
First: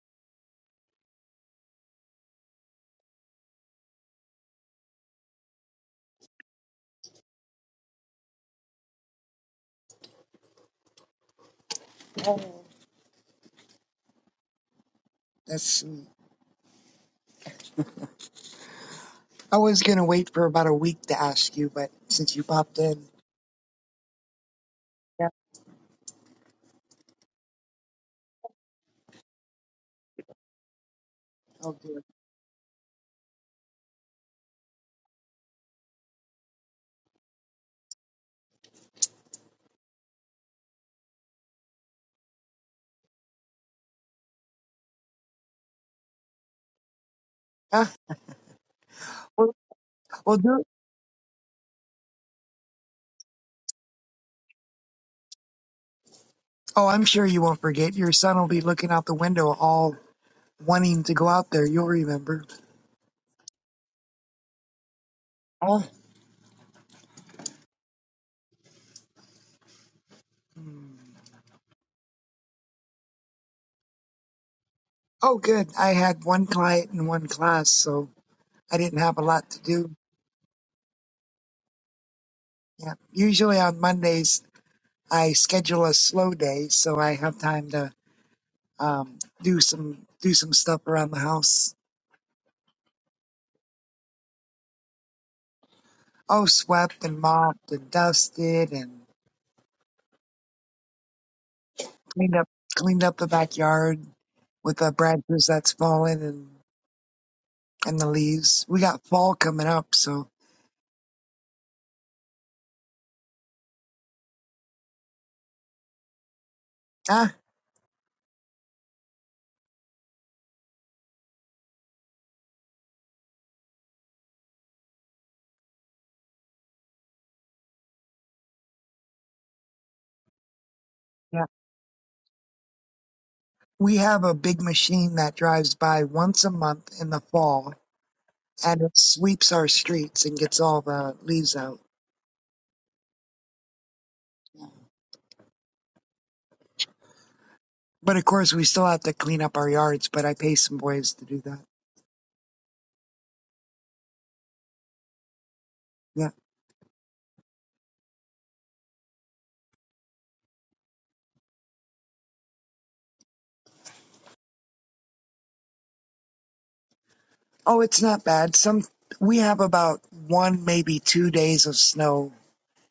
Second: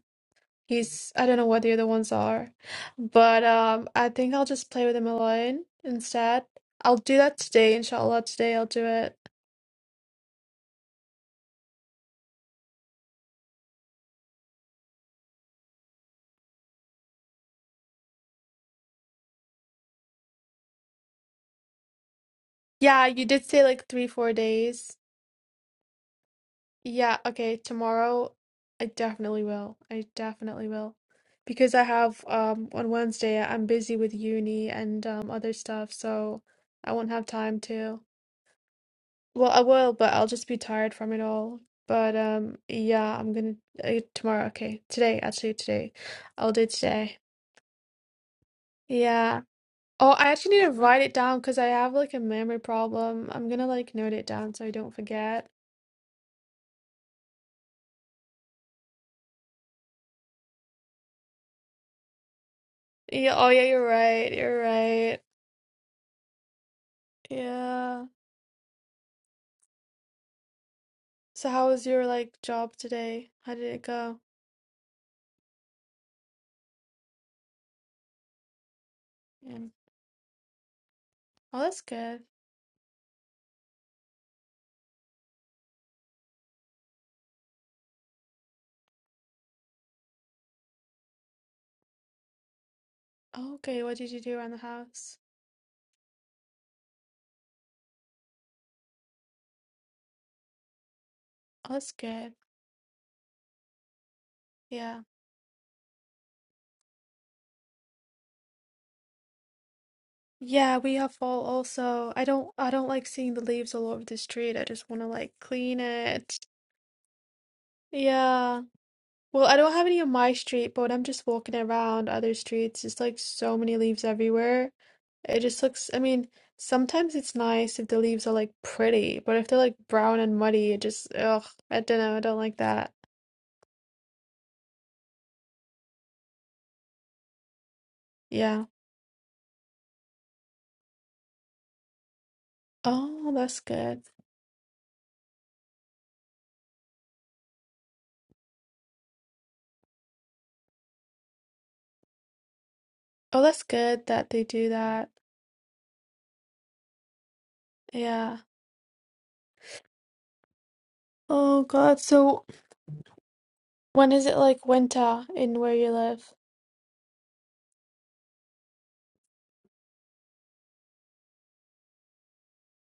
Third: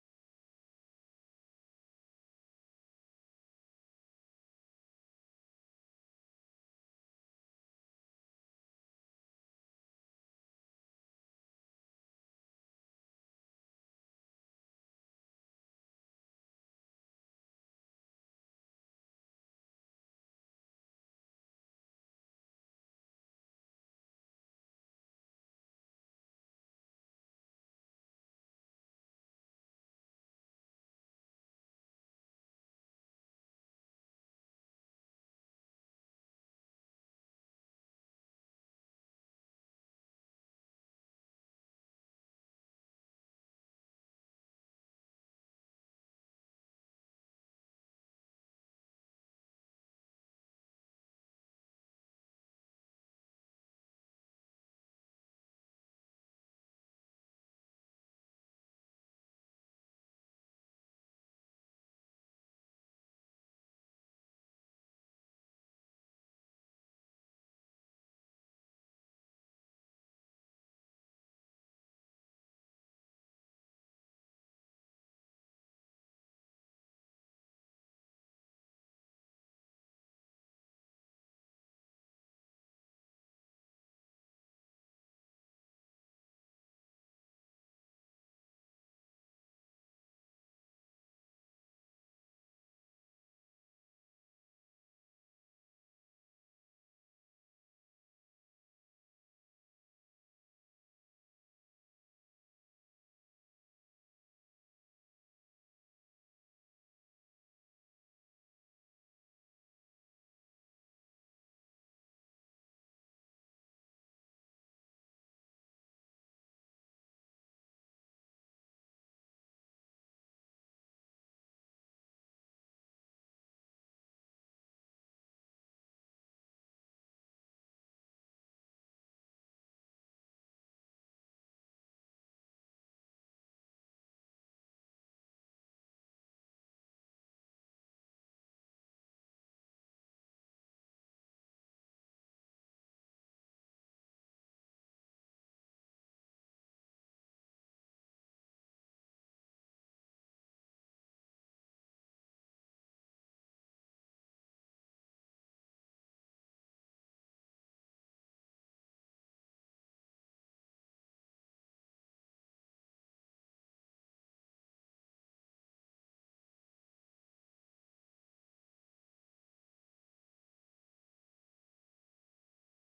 he's, I don't know what the other ones are, but um, I think I'll just play with him alone instead. I'll do that today, inshallah. Today I'll do it. that's sweet. I was going to wait for about a week to ask you, but since you popped in, Yeah, you did say like three, four days. yeah, Yeah, okay, tomorrow I definitely will. I definitely will. I'll Because I do it. have um on Wednesday I'm busy with uni and um other stuff, so I won't have time to. Well, I will, but I'll just be tired from it all. But um yeah, I'm gonna uh, tomorrow, okay. Today, actually today. I'll do today. Ah, Yeah. well, Oh, I well, actually do need it. to write it down because I have like a memory problem. I'm gonna like note it down so I don't forget. Oh, I'm sure you won't forget. Your son will be looking out the window, all wanting to go out there. You'll remember. Yeah, oh yeah, you're right. You're right. Oh, Yeah. hmm. So how was your like job today? How did it go? oh, good. I had one client in one class, so I didn't have a lot to Yeah. do. Oh, that's good. Yeah, usually on Mondays I schedule a slow day so I have time to um, do some do some stuff around the house. Oh, okay, what did you do around the house? Oh, swept and mopped and dusted and Oh, that's good. cleaned up cleaned up the backyard with the Yeah. branches that's fallen and and the leaves. We got fall coming up, so Yeah, we have fall also. I don't I don't like seeing the leaves all over the street. I just want to like clean it. ah Yeah. Well, I don't have any on my street, but when I'm just walking around other streets, it's like so many leaves everywhere. It just looks, I mean, sometimes it's nice if the leaves are like pretty, but if they're like brown and muddy, it just, yeah. ugh, I don't know, I don't like that. We have a big machine that drives by once a month in the fall Yeah. and it sweeps our streets and gets all the leaves out. Oh, that's good. But of course, we still have to clean up our yards. But I pay some boys to do that. Oh, that's good that they do that. Yeah. Yeah. Oh God, so when is it like winter in where you live? Oh, it's not bad. Some we have about one, maybe two days of snow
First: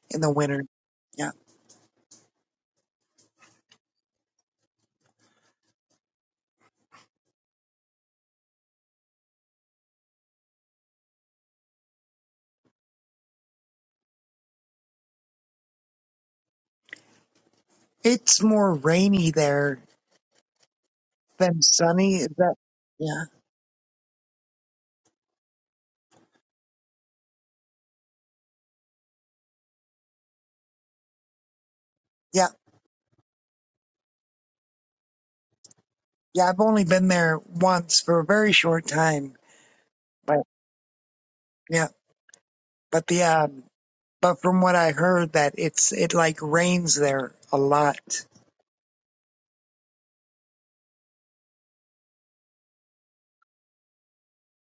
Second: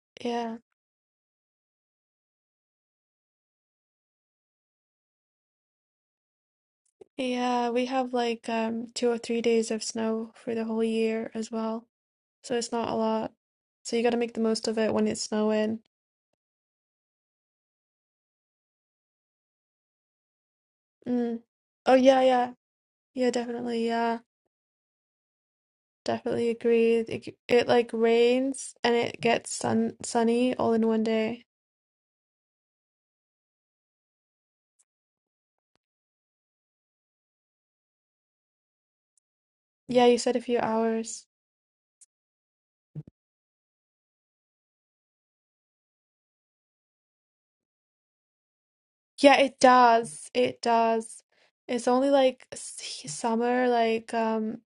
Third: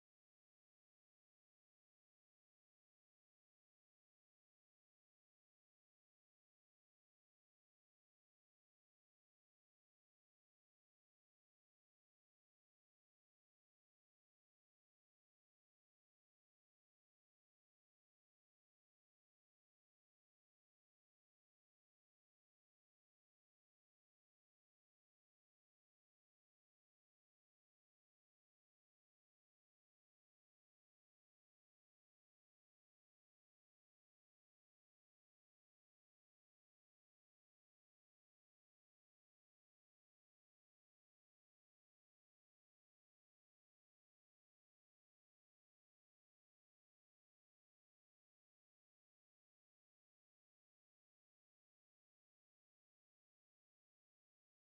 in the Yeah. winter. Yeah. Yeah, we have like um two or three days of snow for the whole year as well. So it's not a lot. So you got to make the most of it when it's snowing. It's more rainy there Mm. than Oh sunny. yeah, Is yeah. that yeah. Yeah, definitely. Yeah. Definitely agree. It, it like rains and it gets sun sunny all in one day. Yeah. Yeah, I've only been there once for a very short time. Yeah, you said a But few hours. yeah. But the um but from what I heard that it's it like rains there a lot. Yeah, it does. It does. It's only like s- summer, like um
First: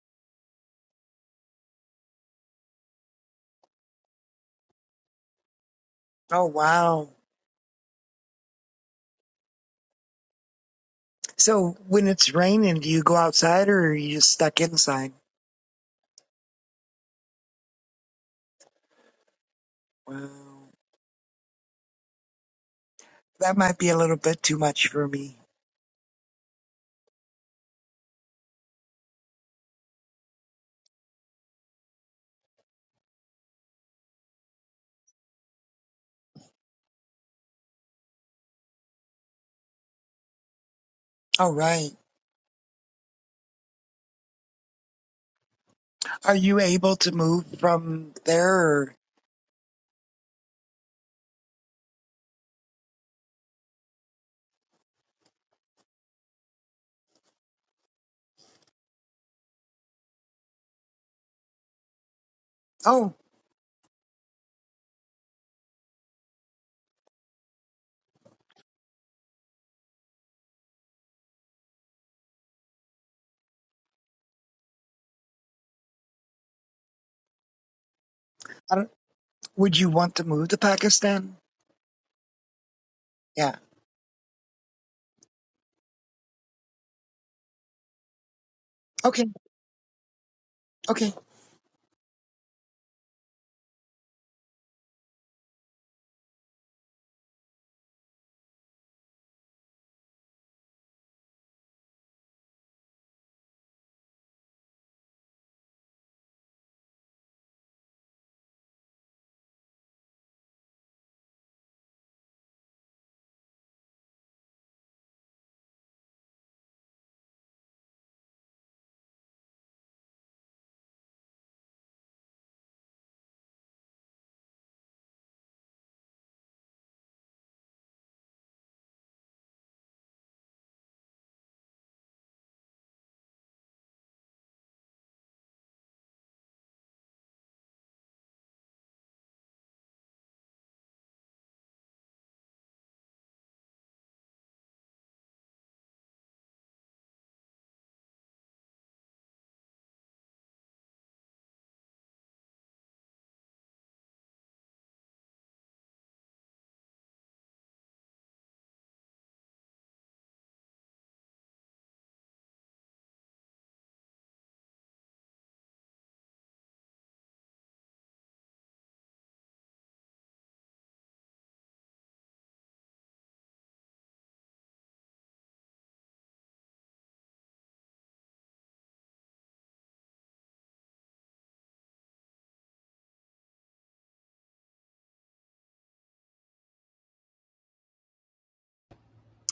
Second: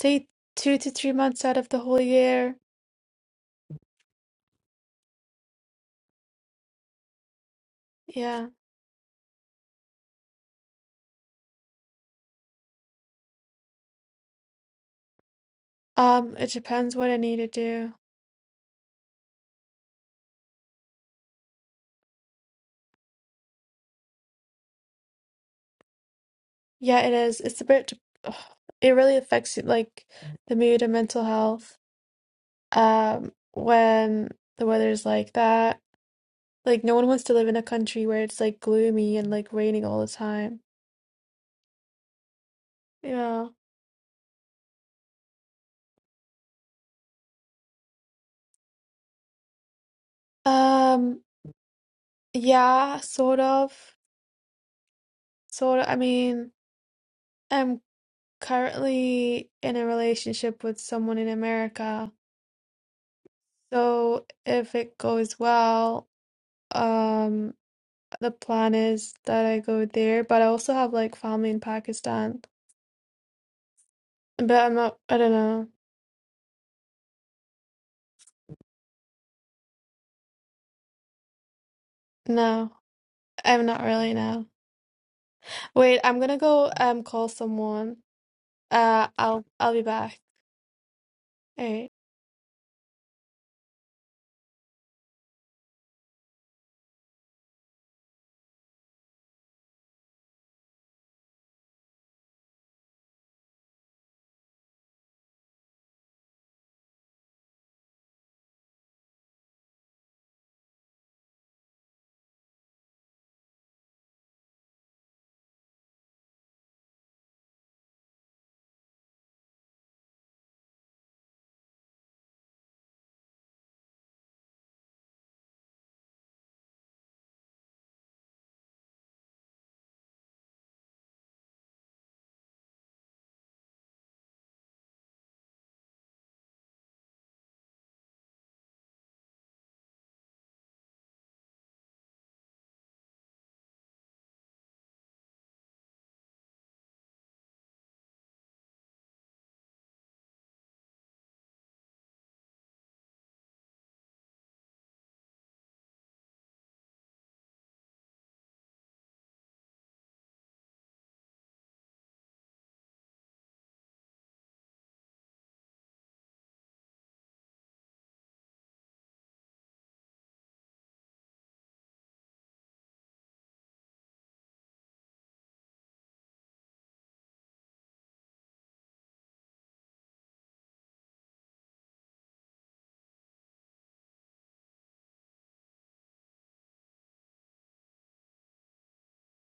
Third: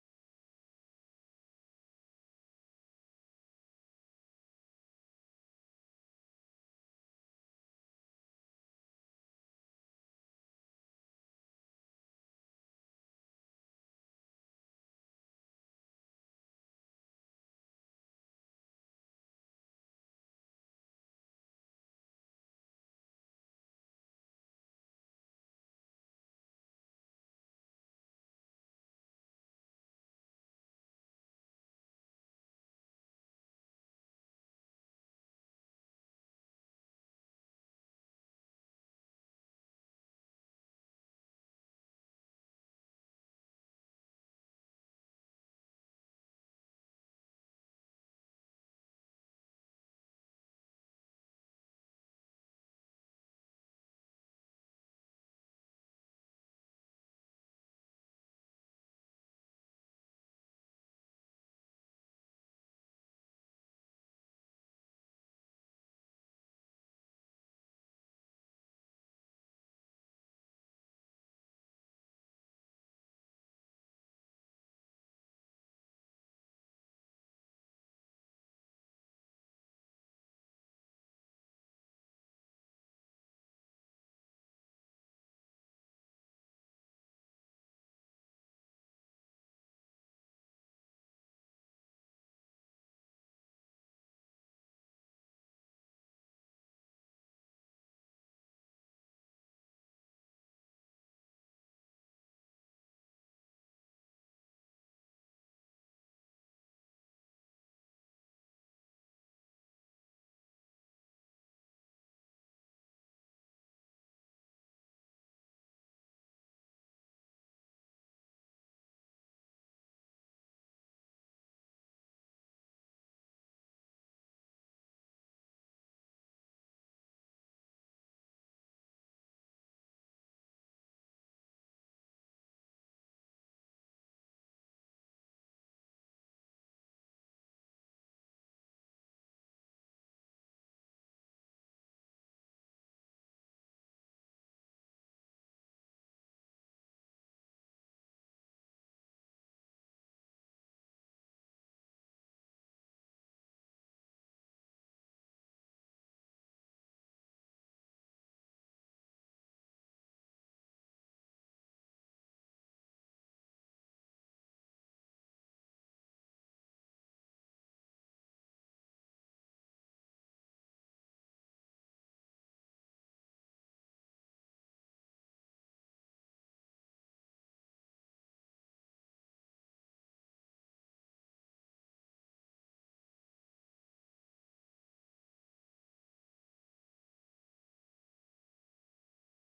say two to three months out of the whole year. Oh wow. Yeah. So when it's raining, do you go outside or are you just stuck inside? Um, it depends what I need to do. Wow. That might be a little bit too much for me. Yeah, it is. It's a bit, ugh, it really affects you, like the mood and mental health. Um, when the weather's like that, like no one wants to live in a country where it's like gloomy and like raining all the time. All right. Yeah. Are you able to move from there? Or, Um, yeah, sort of. Sort of. I mean, I'm currently in a relationship with someone in America. oh, So if it goes well, um, the plan is that I go there, but I also have like family in Pakistan. But I'm not, I don't know. I don't, would you want to move to Pakistan? No, Yeah. I'm not really now. Wait, I'm gonna go um call someone. Uh, Okay. I'll I'll be back. Okay. All right.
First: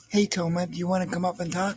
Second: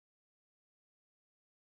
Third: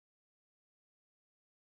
Hey, Toma, do you want to come up and talk?